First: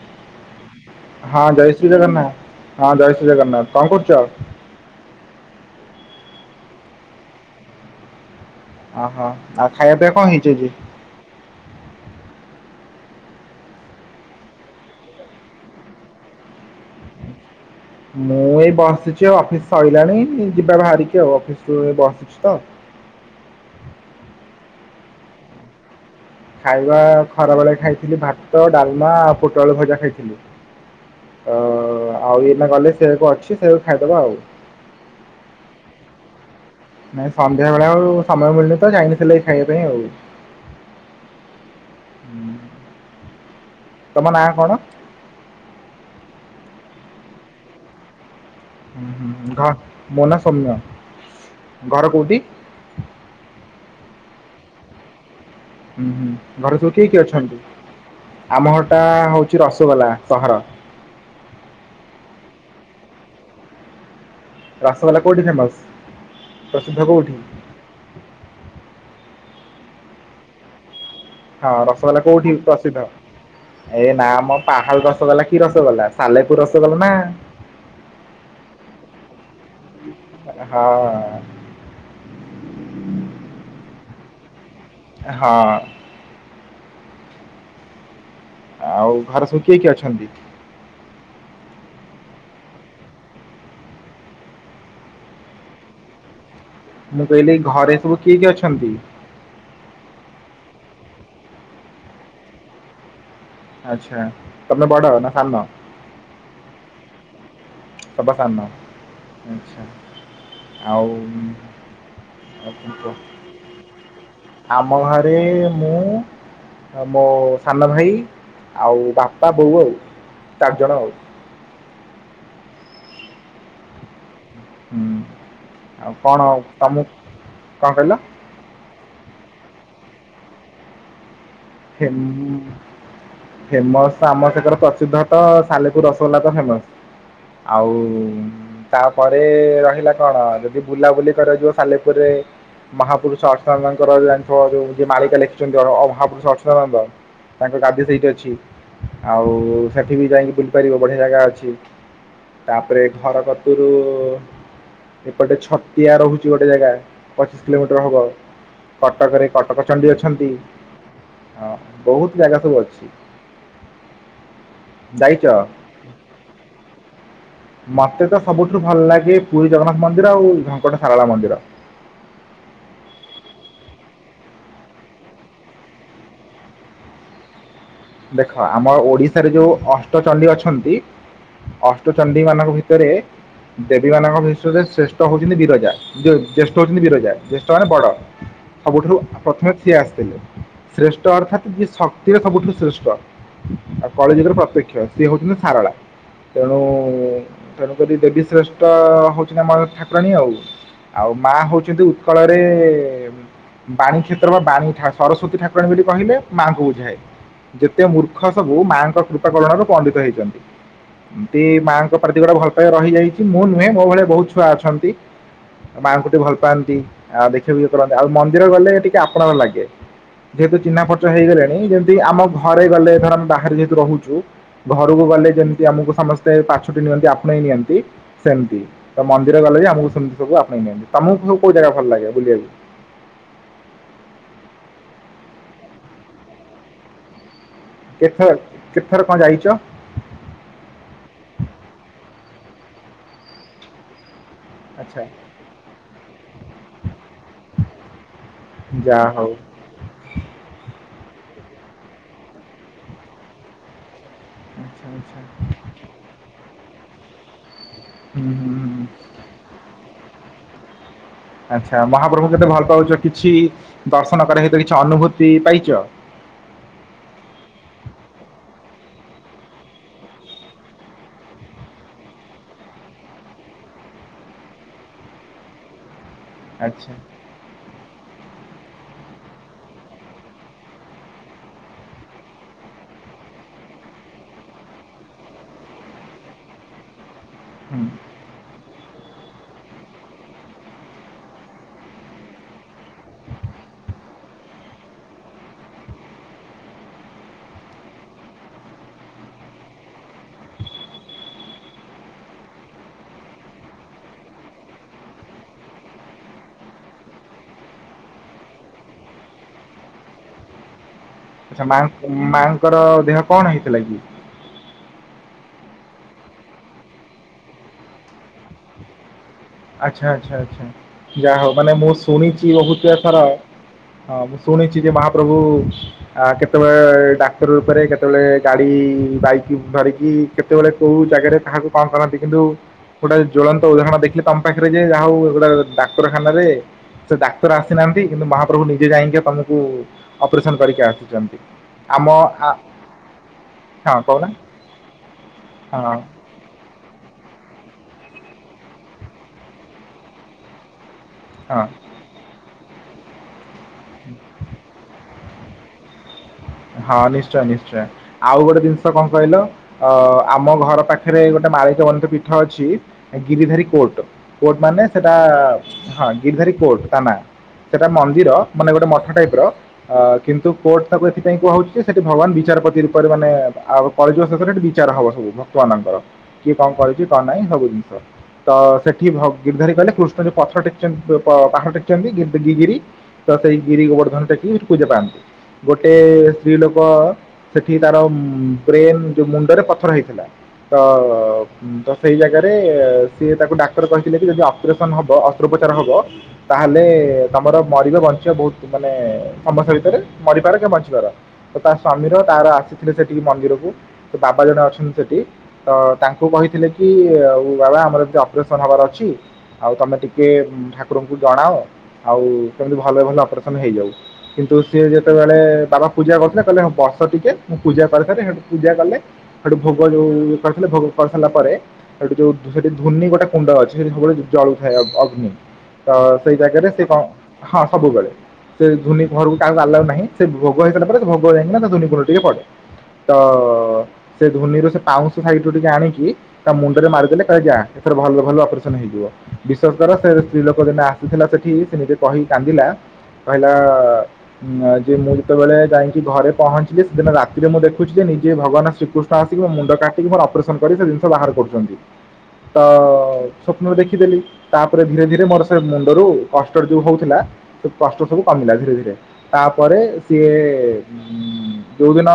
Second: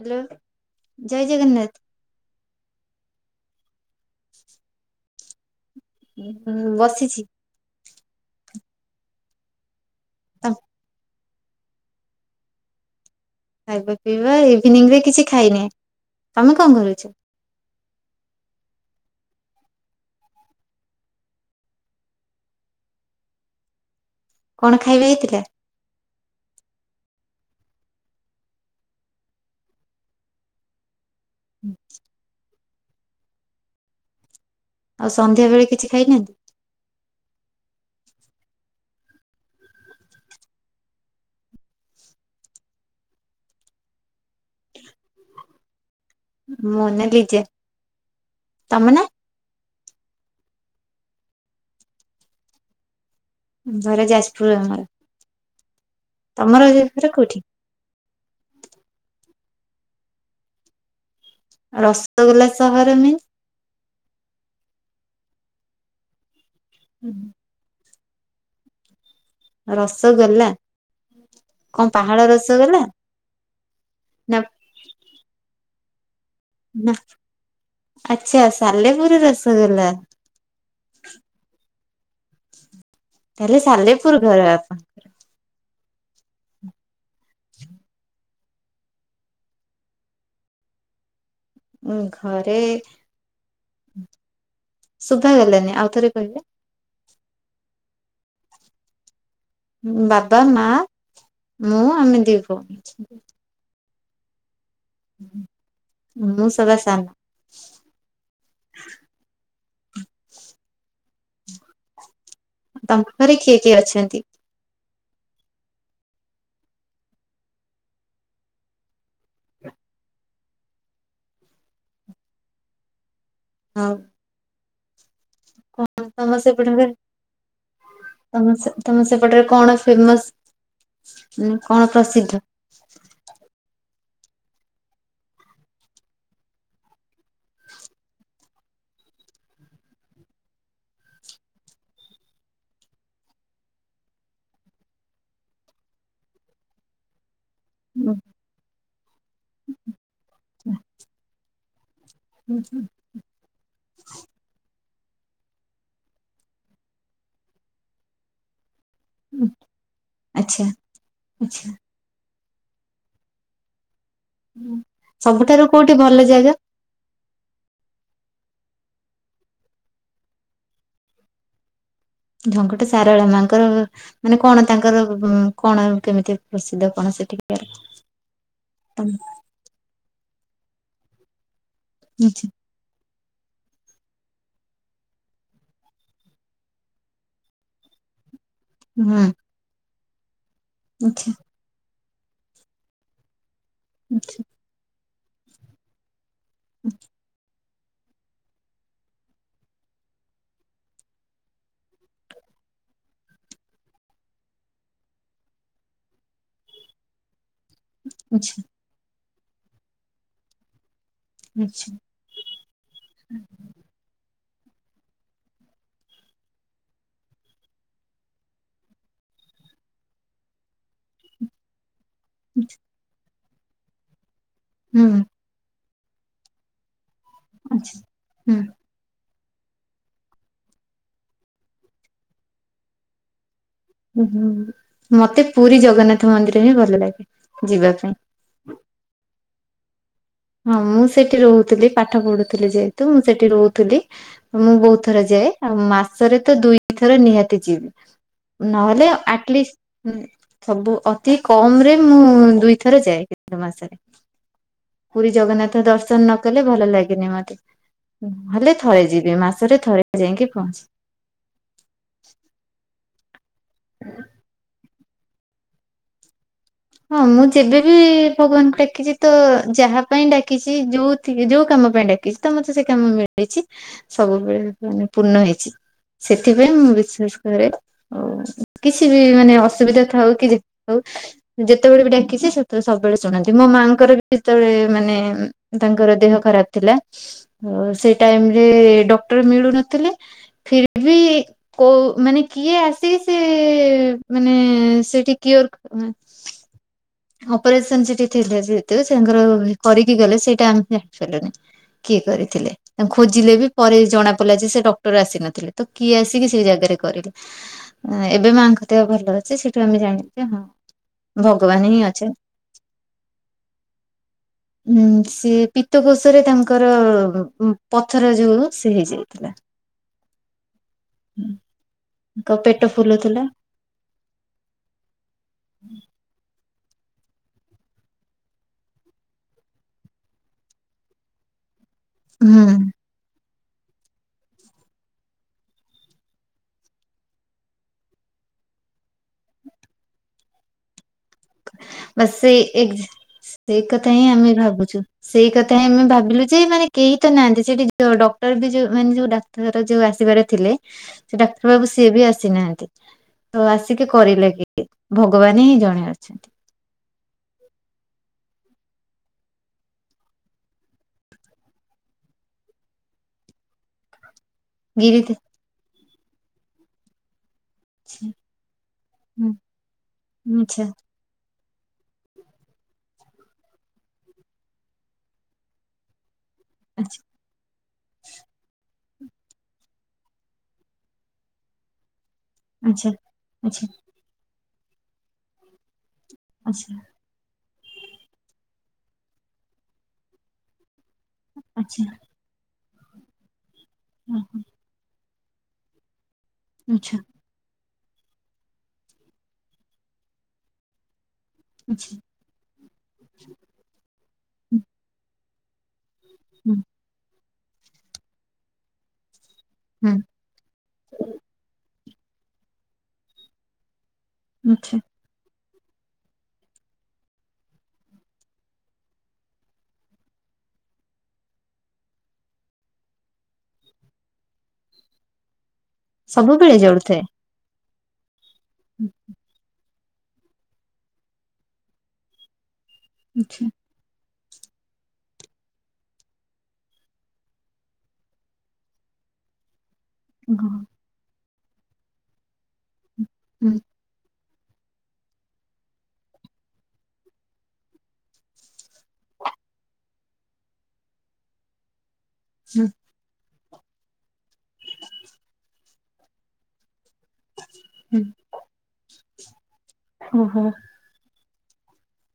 Hello. ହଁ ଜୟ ଶ୍ରୀଜଗନ୍ନାଥ ହଁ ଜୟ ଶ୍ରୀଜଗନ୍ନାଥ କଁ କରୁଛ? ହୁଁ ମୁଁ ବସିଛି। ଅ ହ ଆଉ ଖାଇବା ପିବା କଣ ତମ ହେଇଛି ଆଜି। ଖାଇବା ପିଇବା ଇଭିନିଂ ରେ କିଛି ଖାଇନି ତମେ କଣ କରୁଛ? ମୁଁ ଏଇ ବସିଛିଉ ଅଫିସ ସଇଲାଣି ଯିବା ବାହାରିକି ଆଉ ଅଫିସ ରୁ ବସିଛି ତ। କଣ ଖାଇବା ହେଇଥିଲା। ଖାଇବା ଖରା ବେଳେ ଖାଇଥିଲି ଭାତ, ଡାଲମା ଆଉ ପୋଟଳ ଭଜା ଖାଇଥିଲି। ଅ [inaudible] ଆଉ ଏଇନା ଗଲେ ସେଇଆ ତ ଅଛି ସେଇଆକୁ ଖାଇଦବା ଆଉ। ଆଉ ସନ୍ଧ୍ୟା ବେଳେ କିଛି ଖାଇନାହାନ୍ତି? ନାଇଁ ସନ୍ଧ୍ୟା ବେଳେ ଆଉ ସମୟ ମିଳୁନି ତ ଯାଇନଥିଲି ଏଇ ଖାଇବା ପାଇଁ ଆଉ। ତମ ନାଁ କଣ? ମୋ ନାଁ ଲିଜା। ତମ ନା? ଘ ମୋ ନାଁ ସୋମ୍ୟ ଘର କୋଉଠି? ଘର ଯାଜପୁର ଆମର। ହୁଁ ହୁଁ ତମର ଘରେ ସବୁ କିଏ ଘର କିଏ କୋଉଠି ଅଛନ୍ତି? ଆମ ଘରଟା ହଉଛି ରସଗୋଲା ସହର। ରସଗୋଲା ସହର ମିନ୍ସ? ରାସଗୋଲା କୋଉଠି ଫେମସ ପ୍ରସିଦ୍ଧ କୋଉଠି? ରସଗୋଲା? ହଁ କଣ ପାହାଡ ରସଗୋଲା କୋଉଠି ରସଗୋଲା ପ୍ରସିଦ୍ଧ ଏ ନା ମ ପାହାଳ ରସଗୋଲା କି ରସଗୋଲା ସାଲେପୁର ନା ଆଚ୍ଛା ସାଲେପୁର ରସଗୋଲା। ହଁ। ତାହେଲେ ସାଲେପୁର ଘର ଆପଣଙ୍କର। ହଁ। [inaudible] ଆଉ ଘରେ ସବୁ କିଏ କିଏ ଅଛନ୍ତି? ଉଁ ଘରେ ଶୁଭା ଗଲାନି ଆଉ ଥରେ କହିଲେ। ମୁଁ କହିଲି ଘରେ ସବୁ କିଏ କିଏ ଅଛନ୍ତି? ବାବା, ମାଆ, ମୁଁ, ଆମେ ଦି ପୁଅ। ଆଚ୍ଛା ତମେ ବଡ଼ ନା ସାନ? ମୁଁ ସବା ସାନ। ସବା ସାନ ଆଚ୍ଛା ଆଉ ଆଉ କଣ ତମ କୁହ? ଘରେ କିଏ କିଏ ଅଛନ୍ତି? ଆମ ଘରେ ମୁଁ ମୋ ସାନ ଭାଇ ଆଉ ବାପା, ବୋଉ ଆଉ ଚାରିଜଣ ଆଉ। ହଉ। ହୁଁ ଆଉ ତମ କଣ ତମକୁ କଣ କହିଲ? ତମର ସେ ତମର ସେପଟରେ କଣ ଫେମସ ମାନେ କଣ ପ୍ରସିଦ୍ଧ? ଫେମସ ତ ଆମ ସେପଟରେ ପ୍ରସିଦ୍ଧ ତ ସାଲେପୁର ରସଗୋଲା ତ ଫେମସ। ଆଉ ତାପରେ ରହିଲା କଣ ଯଦି ବୁଲାବୁଲି କରାଯିବ ସାଲେପୁର ରେ ମହାପୁରୁଷ ଅଚ୍ୟୁତାନନ୍ଦଙ୍କର ଜାଣିଥିବା ଯୋଉ ମାଳିକା ଲେଖିଛନ୍ତି ଅ ଅ ମହାପୁରୁଷ ଅଚ୍ୟୁତାନନ୍ଦ ତାଙ୍କ ଗାଦି ଉଁ ସେଇଠି ଅଛି। ଆଉ ସେଠି ବି ଯାଇକି ବୁଲି ପାରିବ ବଢ଼ିଆ ଜାଗା ଅଛି ହୁଁ ତାପରେ ସେ ଘର କତିରୁ ଏପଟେ ଛତିଆ ରହୁଛି ଗୋଟେ ଜାଗା ପଚିଶ କିଲୋମିଟର ହବ କଟକରେ କଟକ ଚଣ୍ଡୀ ଅଛନ୍ତି ଆଚ୍ଛା ଆଚ୍ଛା। ହଁ ବହୁତ ଜାଗା ସବୁ ଅଛି। ଯାଇଛ? ସବୁଠାରୁ କୋଉଠି ଭଲ ଜାଗା? ମତେ ତ ସବୁଠୁ ଭଲ ଲାଗେ ପୁରୀ ଜଗନ୍ନାଥ ମନ୍ଦିର ଆଉ ଢଙ୍କଟ ସାରଳା ମନ୍ଦିର। ଢଙ୍କଟ ସାରଳା ମାଙ୍କର ମାନେ କଣ ତାଙ୍କର କଣ କେମିତି ପ୍ରସିଦ୍ଧ କଣ ସେଠିକାର? ଦେଖ ଆମର ତମ ଓଡ଼ିଶାରେ ଯୋଉ ଅଷ୍ଟ ଚଣ୍ଡୀ ଅଛନ୍ତି ଅଷ୍ଟ ଚଣ୍ଡୀ ଆଚ୍ଛା। ମାନଙ୍କ ଭିତରେ ଦେବୀ ମାନଙ୍କ ଭିତରେ ଶ୍ରେଷ୍ଠ ହଉଛନ୍ତି ବିରଜା। ଜ୍ୟେଷ୍ଠ ହଉଛନ୍ତି ବିରଜା ଜ୍ୟେଷ୍ଠ ମାନେ ବଡ଼। ସବୁଠାରୁ ହୁଁ ପ୍ରଥମେ ସିଏ ଆସିଥିଲେ ଶ୍ରେଷ୍ଠ ଆଚ୍ଛା ଅର୍ଥାତ୍ ଯିଏ ଶକ୍ତିରେ ସବୁଠୁ ଶ୍ରେଷ୍ଠ ଆଉ ଆଚ୍ଛା କଳିଯୁଗର ପ୍ରତ୍ୟକ୍ଷ ସିଏ ହେଉଛନ୍ତି ସାରଳା ତେଣୁ ତେଣୁ କରି ଦେବୀ ଶ୍ରେଷ୍ଠ ହେଉଛନ୍ତି ଆମ ଠାକୁରାଣୀ ଆଉ। ଆଉ ମା ହେଉଛନ୍ତି ଉତ୍କଳରେ ବାଣୀ କ୍ଷେତ୍ର ବା ବାଣୀ ସରସ୍ୱତୀ ଠାକୁରାଣୀ ବୋଲି କହିଲେ ମାଆଙ୍କୁ ବୁଝାଏ। ଯେତେ ମୂର୍ଖ ଆଚ୍ଛା ସବୁ ମାଙ୍କ କୃପାକରଣରୁ ପଣ୍ଡିତ ହେଇଛନ୍ତି। ଏମତି ଆଚ୍ଛା ମାଆଙ୍କ ପ୍ରତି ଗଟେ ଭଲ ପାଇବା ରହିଯାଇଛି ମୁଁ ନୁହେଁ ମୋ ଭଳି ବହୁତ ଛୁଆ ଅଛନ୍ତି। ମାଆଙ୍କୁ ଟିକେ ଭଲ ପାଆନ୍ତି ଆଉ ଦେଖିବା ବଖି କରନ୍ତି ଆଉ ମନ୍ଦିର ଗଲେ ଟିକେ ଆପଣାର ଲାଗେ। ଯେହେତୁ ଚିହ୍ନା ପର୍ଚ୍ଚ ହେଇଗଲେଣି ଯେମିତି ଆମ ଘରେ ଗଲେ ଧର ଆମେ ବାହାରେ ଯେହେତୁ ରହୁଛୁ ଘରକୁ ହୁଁ ଗଲେ ଯେମିତି ଆମକୁ ସମସ୍ତେ ପାଚ ପାଛୋଟି ନିଅନ୍ତି ଆପଣେଇ ନିଅନ୍ତି ଆଚ୍ଛା। ସେମତି। ତ ମନ୍ଦିର ଗଲେ ବି ଆମକୁ ସେମିତି ସବୁ ଆପଣେଇ ନିଅନ୍ତି ତମକୁ ସବୁ କଉ ଜାଗା ଭଲ ଲାଗେ ବୁଲିବାକୁ? ଉହୁଁ ମତେ ପୁରୀ ଜଗନ୍ନାଥ ମନ୍ଦିର ହିଁ ଭଲ ଲାଗେ ଯିବା ପାଇଁ। କେଥର କେଥର କଣ ଯାଇଛ? ହଁ ମୁଁ ସେଠି ରହୁଥିଲି ପାଠ ପଢୁଥିଲି ଯେହେତୁ ମୁଁ ସେଠି ରହୁଥିଲି। ମୁଁ ବହୁତ ଆଚ୍ଛା ଥର ଯାଏ ଆଉ ମାସରେ ତ ଦୁଇଥର ନିହାତି ଯିବି। ନହେଲେ ଯାହା ହଉ ଆଟଲିଷ୍ଟ ହୁଁ ସବୁ ଅତି କମ ରେ ମୁଁ ଦୁଇଥର ଯାଏ କେତନ ମାସରେ। ଆଚ୍ଛା ପୁରୀ ଆଚ୍ଛା ଜଗନ୍ନାଥ ଦର୍ଶନ ନ କଲେ ଭଲ ଲାଗେନି ମତେ ହୁଁ ହୁଁ ହେଲେ ହୁଁ ଥରେ ଯିବି ମାସରେ ଥରେ ଯାଇକ ପହଞ୍ଚିବି ଆଚ୍ଛା ମହାପ୍ରଭୁଙ୍କୁ କେତେ ଭଲ ପାଉଛ କିଛି ଦର୍ଶନ କରିବା ଭିତରେ କିଛି ଅନୁଭୂତି ପାଇଛ? ହଁ ମୁଁ ଯେବେବି ଭଗବାନଙ୍କୁ ଡାକିଛି ତ ଯାହା ପାଇଁ ଡାକିଛି ଯୋଉ ଯୋଉ କାମ ପାଇଁ ଡାକିଛି। କିଛି ତ ମତେ ସେ କାମ ମିଳିଛି ସବୁବେଳେ ମାନେ ପୂର୍ଣ୍ଣ ହେଇଛି। ସେଥିପାଇଁ ମୁଁ ଆଚ୍ଛା ବିଶ୍ୱାସ କରେ ଆଉ କିଛି ବି ମାନେ ଅସୁବିଧା ଥାଉ କି ଯେତେବେଳେ ବି ଡାକିଛି ସେତେବେଳେ ସବୁବେଳେ ଶୁଣନ୍ତି ମୋ ମାଆଙ୍କର ବି ଯେତେବେଳେ ମାନେ ତାଙ୍କର ଦେହ ଖରାପ ଥିଲା ହୁଁ ସେ ଟାଇମ ରେ ଡକ୍ଟର ମିଳୁନଥିଲେ ଫିର୍ ଭି କୋଉ ମାନେ କିଏ ଆସି ସେ ମାନେ ସେଠି କିଓର ଅପରେସନ ସେଠି ଥିଲେ ଯେହେତୁ ତାଙ୍କର କରିକି ଗଲେ ସେଇଟା ଆମେ ଜାଣିପାରିଲୁନି। କିଏ କରିଥିଲେ? ତା ଖୋଜିଲେ ବି ପରେ ଜଣା ପଡିଲା ଯେ ସେ ଡକ୍ଟର ଆସି ନଥିଲେ ତ କିଏ ଆସିକି ସେଇ ଜାଗାରେ କରିଲେ। ଏବେ ମାଙ୍କ ଦେହ ଭଲ ଅଛିେ ସେଇଠୁ ଆମେ ଜାଣିଲୁ ଯେ ହଁ। ଭଗବାନ ଆଛା ମା ହିଁ ଅଛନ୍ତି। ମାଙ୍କର ଦେହ କଣ ହେଇଥିଲା କି? ଉଁ ସି ପିତ୍ ତକୋଷରେ ତାଙ୍କର ପଥର ଯୋଉ ସେ ହେଇଯାଇଥିଲା। ଆଚ୍ଛା ଆଚ୍ଛା ଆଛା ଯାହା ହଉ ମାନେ ମୁଁ ତାଙ୍କ ଶୁଣିଛି ପେଟ ବହୁତଥର ଫୁଲୁଥିଲା ହଁ ମୁଁ ଶୁଣିଛି ଯେ ମହାପ୍ରଭୁ କେତେବେଳେ ଡାକ୍ତର ରୂପରେ କେତେବେଳେ ଗାଡ଼ି ବାଇକ୍ ଧରିକି କେତେ ସେତେବେଳେ କୋଉ ଜାଗାରେ କାହାକୁ କଣ କରନ୍ତି କିନ୍ତୁ ହୁଁ ଗୋଟେ ଜ୍ୱଳନ୍ତ ଉଦାହରଣ ଦେଖିଲେ ତମ ପାଖରେ ଯ ଯାହା ହଉ ଗୋଟା ଡାକ୍ତରଖାନାରେ ସେ ଡାକ୍ତର ଆସିନାହାନ୍ତି କିନ୍ତୁ ମହାପ୍ରଭୁ ନିଜେ ଯାଇକି ତମକୁ ଅପରେସନ କରିକି ଆସିଛନ୍ତି ବା ଆମ ଆ ସେଇ ସେଇ କଥା ହଁ ହିଁ କହୁନା ଆମେ ଭାବୁଛୁ ସେଇ କଥା ହିଁ ଆମେ ହଁ ଭାବିଲୁ ଯେ ମାନେ କେହି ତ ନାହାନ୍ତି ସେଠି ଡକ୍ଟର ବି ଯଉ ମାନେ ଯୋଉ ଡାକ୍ତର ଯୋଉ ଆସିବାର ଥିଲେ ସେ ଡାକ୍ତର ହଁ ବାବୁ ସିଏ ବି ଆସିନାହାନ୍ତି ତ ଆସିକି କରିଲେ କି ଭ ଭଗବାନ ହିଁ ଜଣେ ଅଛନ୍ତି। ହଁ ନିଶ୍ଚୟ ନିଶ୍ଚୟ। ଆଉ ଗୋଟେ ଜିନିଷ କଣ କହିଲ ଆମ ଘର ପାଖରେ ଗୋଟେ ମାଳିକବନ୍ତୀ ପୀଠ ଅଛି ଗିରିଧାରୀ କୋର୍ଟ କୋର୍ଟ ମାନେ ଗିରି ସେଟା ହଁ ଗିରିଧାରୀ କୋର୍ଟ ତା ନା ସେଟା ମନ୍ଦିର ମାନେ ଗୋଟେ ମଠ ଟାଇପ ର ଅ କିନ୍ତୁ ଆଚ୍ଛା କୋର୍ଟ ତାକୁ ଏ କୁହା ହଉଛି ସେଠି ଭଗବାନ ବିଚାରପତି ରୂପରେ ମାନେ ଆଉ କଳି ଯୁଗ ଶେଷରେ ସେଠି ବିଚାର ହବ ସବୁ ଭକ୍ତ ମାନଙ୍କର କିଏ କଣ କରୁଛି ଆଚ୍ଛା ତ କଣ ନାହିଁ ସବୁ ଜିନିଷ ତ ଗର୍ଧାରୀ କଲେ କୃଷ୍ଣ ଯୋଉ ପଥର ଟେକିଛନ୍ତି ପାହାଡ଼ ଟେକି ଗିଗିରି ଆଚ୍ଛା। ତ ସେଇ ଆଚ୍ଛା ଗିରି ଗୋବର୍ଦ୍ଧନ ଟେକି ସେଠି ପୂଜା ପାଆନ୍ତି ଏ ସ୍ତ୍ରୀ ଲୋକ। ଆଚ୍ଛା ସେଠି ତାର ବ୍ରେନ ଯୋଉ ମୁଣ୍ଡରେ ପଥର ହେଇଥିଲା ତ ଆଚ୍ଛା ତ ସେଇ ଜାଗାରେ। ସେ ସିଏ ତାକୁ ଡାକ୍ତର କହିଥିଲେ କି ଯଦି ଅପରେସନ ହବ ଅସ୍ତ୍ରୋପଚାର ହବ ତାହେଲେ। ଆଚ୍ଛା ତମର ମରିବ ବଞ୍ଚିବା ବହୁତ ମାନେ ସମସ୍ୟା ଭିତରେ ମରିପାର କି ବଞ୍ଚିପାର ତ ତା ଆଚ୍ଛା ସ୍ଵାମୀର। ତାର ଆସିଥିଲେ ସେଠି ମନ୍ଦିରକୁ ସେ ବାବା ଜଣେ ଅଛନ୍ତି ସେଠି ତ ତାଙ୍କୁ ହୁଁ କହିଥିଲେ କି। କି ବାବା ଆମର ଏମିତି ଅପରେସନ ହବାର ଅଛି ଆଉ ହୁଁ ତମେ ଟିକେ। ଟିକେ ଠାକୁରଙ୍କୁ ଜଣାଅ ଆଉ କେମିତି ଭଲରେ ଭଲ ଅପରେସନ ହେଇଯାଉ କିନ୍ତୁ ଆଚ୍ଛା। ସିଏ ଜଦ। ସେତେବେଳେ ବାବା ପୂଜା କରୁଥିଲେ କହିଲେ ବସ ଟିକେ ମୁଁ ପୂଜା କରିସାରେ ସେଠୁ ପୂଜା କଲେ। ସେଠୁ ଭୋଗ ଯୋଉ କରିଥିଲେ ଭୋଗ କରିସାରିଲା ପରେ। ସେଠି ଯୋଉ ଧ୍ଵନୀ ଗୋଟେ କୁଣ୍ଡା ଅଛି ସେଠି ସବୁ ବେଳେ ଜଳୁ ଥାଏ ଅଗ୍ନି। ତ ସେଇ ସବୁବେଳେ ଜାଗାରେ ସେ ଜଳୁଥାଏ। କଣ ହଁ ସବୁବେଳେ ସେ ଧୁନି ଘରକୁ କାହାକୁ ଆଲାଉ ନାହିଁ। ସେ ଭୋଗ ହେଇଗଲା ପରେ ଭୋଗ ଯାଇକି ନା ତା ଧୋନି ଉପରେ ଟିକେ ପଡେ ତ। ଆଚ୍ଛା ସେ ଧ୍ୱନି ର ସେ ପାଉଁଶ ସାଇଡ଼ରୁ ଟିକେ ଆଣିକି। ତା ମୁଣ୍ଡରେ ମାରିଦେଲେ କହିଲେ ଯା ଏଥର ଭଲ ଭଲରେ ଅପରେସନ ହେଇଯିବ। ବିଶ୍ୱାସ କର ସେ ସ୍ତ୍ରୀ ଲୋକ ଦିନେ ଆସିଥିଲା ସେଠି ସେ ନିଜେ କହିକି କାନ୍ଦିଲା କହିଲା। ହଁ ଯେ ମୁଁ ଯେତେବେଳେ ଯାଇକି ଘରେ ପହଞ୍ଚିଲି ସେଦିନ ରାତିରେ ମୁଁ ଦେଖୁଛି ଯେ ନିଜେ ଭଗବାନ ଶ୍ରୀକୃଷ୍ଣ। ତ ମୋ ମୁଣ୍ଡ କାଟିକି ମୋର ଅପରେସନ କରି ସେ ଜିନିଷ ବାହାର କରୁଛନ୍ତି ତ। ସ୍ୱପ୍ନରେ ଦେଖିଦେଲି ତାପରେ ଧୀରେ ଧୀରେ ମୋର ସେ ମୁଣ୍ଡରୁ କଷ୍ଟ ଯୋଉ ହଉଥିଲା ସେ କଷ୍ଟ ସବୁ। କମିଲା ଧୀରେ ଧୀରେ। ପରେ ସିଏ। ଓହୋ ଯୋଉ ଦିନ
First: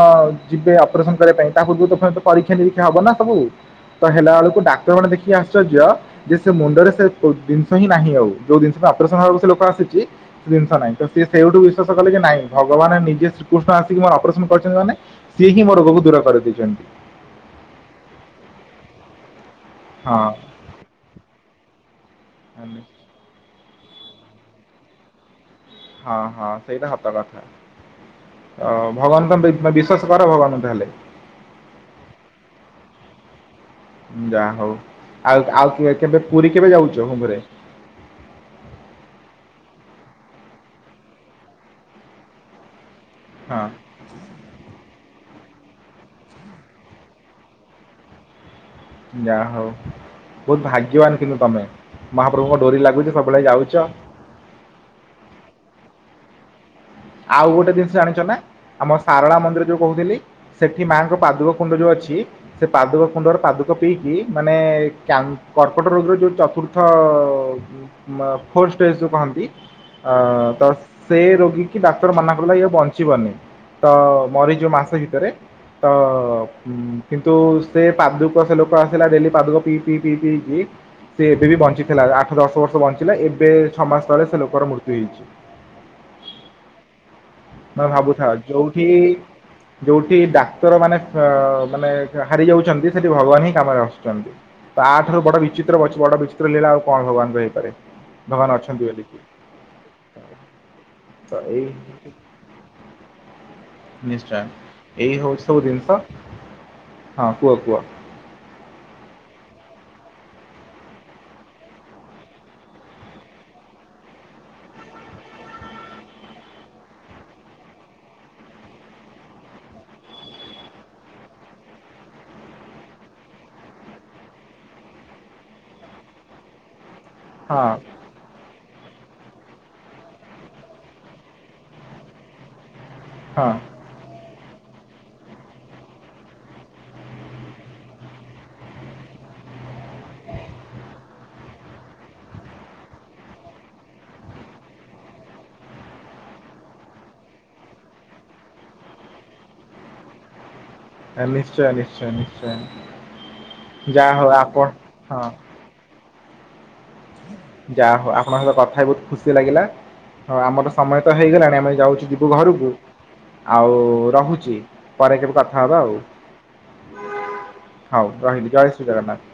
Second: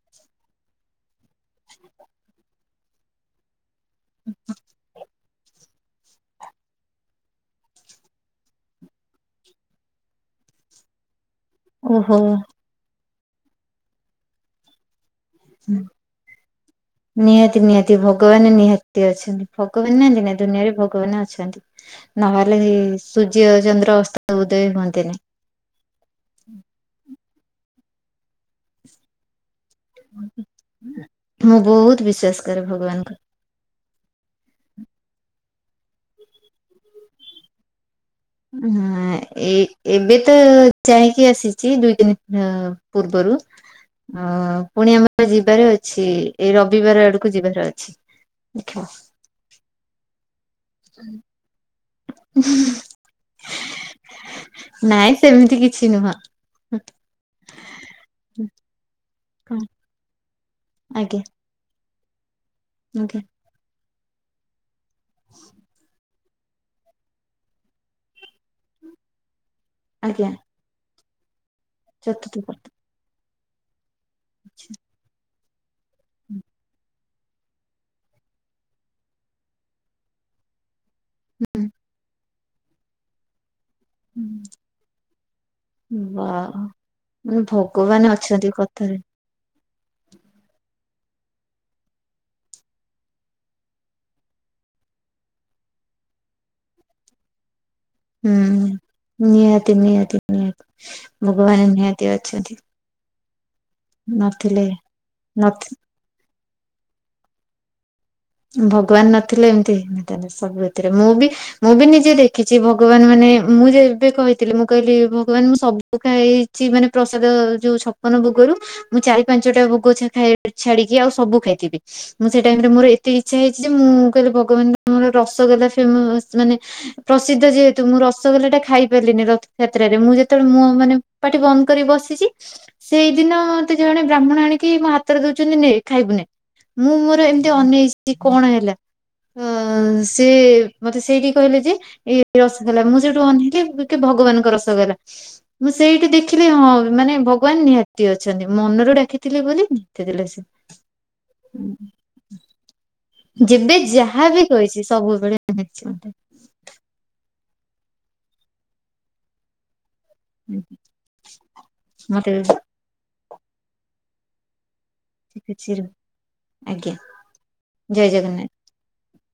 ଯିବେ ଅପରେସନ କରିବା ପାଇଁ ତା ପୂର୍ବ ତ ପରୀକ୍ଷା ନିରୀକ୍ଷା ହବ ନା ସବୁ। ତ ହେଲା ବେଳକୁ ଡ଼ାକ୍ତର ଗୋଟେ ଦେଖିକି ଆଶ୍ଚ। ଆର୍ଶଯ୍ୟ ଯେ ସେ ମୁଣ୍ଡରେ ସେ ଜିନିଷ ହିଁ ନାହିଁ ଆଉ ଯୋଉ ଜିନିଷ ଅପରେସନ ହେବାକୁ ସେ ଲୋକ ଆସିଛି। ସେ ଜିନିଷ ନାହିଁ ତେଣୁ। ସେ ସେଇଠୁ ବିଶ୍ଵାସ ଓହୋ କଲେ କି ନାଇଁ ଓହୋ। ଭଗବାନ ନିଜେ ଶ୍ରୀକୃଷ୍ଣ ଆସିକି ମୋର ଅପରେସନ କରିଛନ୍ତି ମାନେ। ସିଏ ହିଁ ମୋ ରୋଗକୁ ଦୂର କରିଦେଇଛନ୍ତି। ନିହାତି ନିହାତି ଭଗବାନ ନିହାତି ଅଛନ୍ତି ଭଗବାନ ହଁ ନାହାନ୍ତି ନା ଦୁନିଆରେ ଭଗବାନ ଅଛନ୍ତି। ନହେଲେ ସୂର୍ଯ୍ୟ ଚନ୍ଦ୍ର ଅସ୍ତ ଉଦୟ ହୁଅନ୍ତେନି। ହଁ ହଁ ସେଇଟା ହବା କଥା ଭଗବାନ ବି। ବିଶ୍ୱାସ କର ଭଗବାନକୁ ତାହାଲେ? ମୁଁ ବହୁତ ବିଶ୍ଵାସ କରେ ଭଗବାନଙ୍କୁ। ଯାଆ ହଉ। ଆଉ ଆଉ କେବେ ପୁରୀ କେବେ ଯାଉଛ ହୋମରେ ହଁ ଏ ଏବେ ତ ଯାଇକି ଆସିଛି ଦୁଇଦିନି ହ ପୂର୍ବରୁ। ହଁ ହଁ ପୁଣି ଆମର ଯିବାର ଅଛି ଏଇ ରବିବାର ଆଡକୁ ଯିବାର ଅଛି। ଆଚ୍ଛା। ଯାହା ହଉ। ବହୁତ ଭାଗ୍ୟବାନ କିନ୍ତୁ ତମେ ମହାପ୍ରଭୁଙ୍କ ଡୋରି ଲାଗୁଛି ସବୁବେଳେ ଯାଉଛ। ନାଇଁ ସେମିତି କିଛି ନୁହଁ। ଆଉ ଗୋଟେ ଜିନିଷ ଆଣିଛ ନା ଆମ ଶାରଳା ମନ୍ଦିର ଯୋଉ କହୁଥିଲି ସେଠି ମାଙ୍କ ଆଜ୍ଞା ପାଦୁକ କୁଣ୍ଡ ଯୋଉ ଅଛି ସେ ପାଦୁକ ଆଜ୍ଞା କୁଣ୍ଡର ପାଦୁକ ପିଇକି ମାନେ କ୍ୟାନ୍ କର୍କଟ ରୋଗର ଯୋଉ ଚତୁର୍ଥ ଫୋର୍ ଷ୍ଟେଜ ଯୋଉ କହନ୍ତି ଅ ଆଜ୍ଞା ତ ସେ ରୋଗୀ କି ଡାକ୍ତର ଚତୁର୍ଥ ମନାକଲେ କଥା। ଇଏ ବଞ୍ଚିବନି। ତ ମରିଯିବ ମାସେ ଭିତରେ। ତ କିନ୍ତୁ ସେ ପାଦୁକ ସେ ଲୋକ ଆସିଲା ଡେଲି ପାଦୁକ ପିଇ ପିଇ ପିଇ ପିଇକି ସେ ଏବେ ବି ବଞ୍ଚିଥିଲା। ଆଠ ଦଶ ବର୍ଷ ବଞ୍ଚିଲା। ଏବେ ଛଅ ମାସ ତଳେ ସେ ଲୋକର ମୃତ୍ୟୁ ହେଇଛି। ବା ନ ଭଗବାନ ଭାବୁଥାଅ ଅଛନ୍ତି ଯୋଉଠି କଥାରେ। ଯୋଉଠି ଡାକ୍ତର ମାନେ ଅ ମାନେ ହାରି ଯାଉଛନ୍ତି ସେଠି ଭଗବାନ ହିଁ କାମରେ ଆସୁଛନ୍ତି। ତାଆଠାରୁ ବଡ ବିଚିତ୍ର ବଡ ବିଚିତ୍ର ଲୀଳା ଆଉ କଣ ଭଗବାନଙ୍କର ହେଇପାରେ। ହୁଁ ଭଗବାନ ଅଛନ୍ତି ବୋଲିକି। ନିହାତି ନିହାତି ନିହାତି ତ ଏଇ। ଭଗବାନ ନିହାତି ଅଛନ୍ତି ନଥିଲେ ନିଶ୍ଚୟ ଏଇ ହଉଛି ନ ସବୁ ଜିନିଷ। ହଁ କୁହ କୁହ? ଭଗବାନ ନଥିଲେ ଏମିତି ହେଇନଥାନ୍ତା। ସବୁ ଏଥିରେ ମୁଁ ବି ମୁଁ ବି ନିଜେ ଦେଖିଛି ଭଗବାନ ମାନେ ମୁଁ ଯେବେ କହିଥିଲି ମୁଁ କହିଲି ଭଗବାନ ମୁଁ ସବୁ ପଖା ହେଇଛି ମାନେ ପ୍ରସାଦ ଯୋଉ ଛପନ ଭୋଗରୁ ମୁଁ ଚାରି ପାଞ୍ଚ ଟା ଭୋଗ ଇ ଛାଡିକି ଆଉ ସବୁ ଖାଇଥିବି। ମୁଁ ସେ ଟାଇମ ରେ ମୋର ମତେ ଇଚ୍ଛା ହେଇଛି ଯେ ମୁଁ କହିଲି ଭଗବାନ ମୋର ରସଗୋଲା ଫେମସ ମାନେ ପ୍ରସିଦ୍ଧ ହଁ ଯେହେତୁ ମୁଁ ରସ ରସଗୋଲା ଟା ଖାଇ ପାରିଲିନି ରଥଯାତ୍ରାରେ। ମୁଁ ଯେତେବେଳେ ମୁ ମାନେ ପାଠି ବନ୍ଦ କରି ବସିଛି ସେଇଦିନ ହଁ ତ ଜଣେ ବ୍ରାହ୍ମଣ ଆଣିକି ମୋ ହାତରେ ଦଉଛନ୍ତି ନେ ଖାଇବୁ ନେ। ମୁଁ ମୋର ଏମିତି ଅନେଇଚି ସେ କଣ ହେଲା। ଅ ସେ ମତେ ସେଇଠି କହିଲେ ଯେ ଏଇ ରସଗଲା। ମୁଁ ସେଠୁ ଅନେଇିଲି କି ଭଗବାନଙ୍କ ରସଗୋଲା ମୁଁ ସେଇଠି ଦେଖିଲି ହଁ ମାନେ ଭଗବାନ ନିହାତି ଅଛନ୍ତି ମନରୁ ଡାକିଥିଲି ବୋଲି ନିହାତି ଦେଲେ ସେ। ହ ନିଶ୍ଚୟ ନିଶ୍ଚୟ ନିଶ୍ଚୟ ଯେବେ ଯାହା ହଉ ଯାହାବ ଆପଣ କହିଛି ହଁ ସବୁବେଳେ ଯା ହଉ ଆପଣଙ୍କ ସହିତ କଥାଇ ବହୁତ ଖୁସି ଲାଗିଲା। ହଁ ଆମର ସମୟ ତ ହେଇଗଲାଣି ଆମେ ଯାଉଛୁ ଯିବୁ ମତେ ମତେ ଘରକୁ ଆଉ ରହୁଛି। ପରେ କେବେ କଥା ହବା କିଛି ଆଉ। ଆଜ୍ଞା ଜୟ ହଉ ଜଗନ୍ନାଥ। ରହିଲି। ଜୟ ଶ୍ରୀ ଜଗନ୍ନାଥ।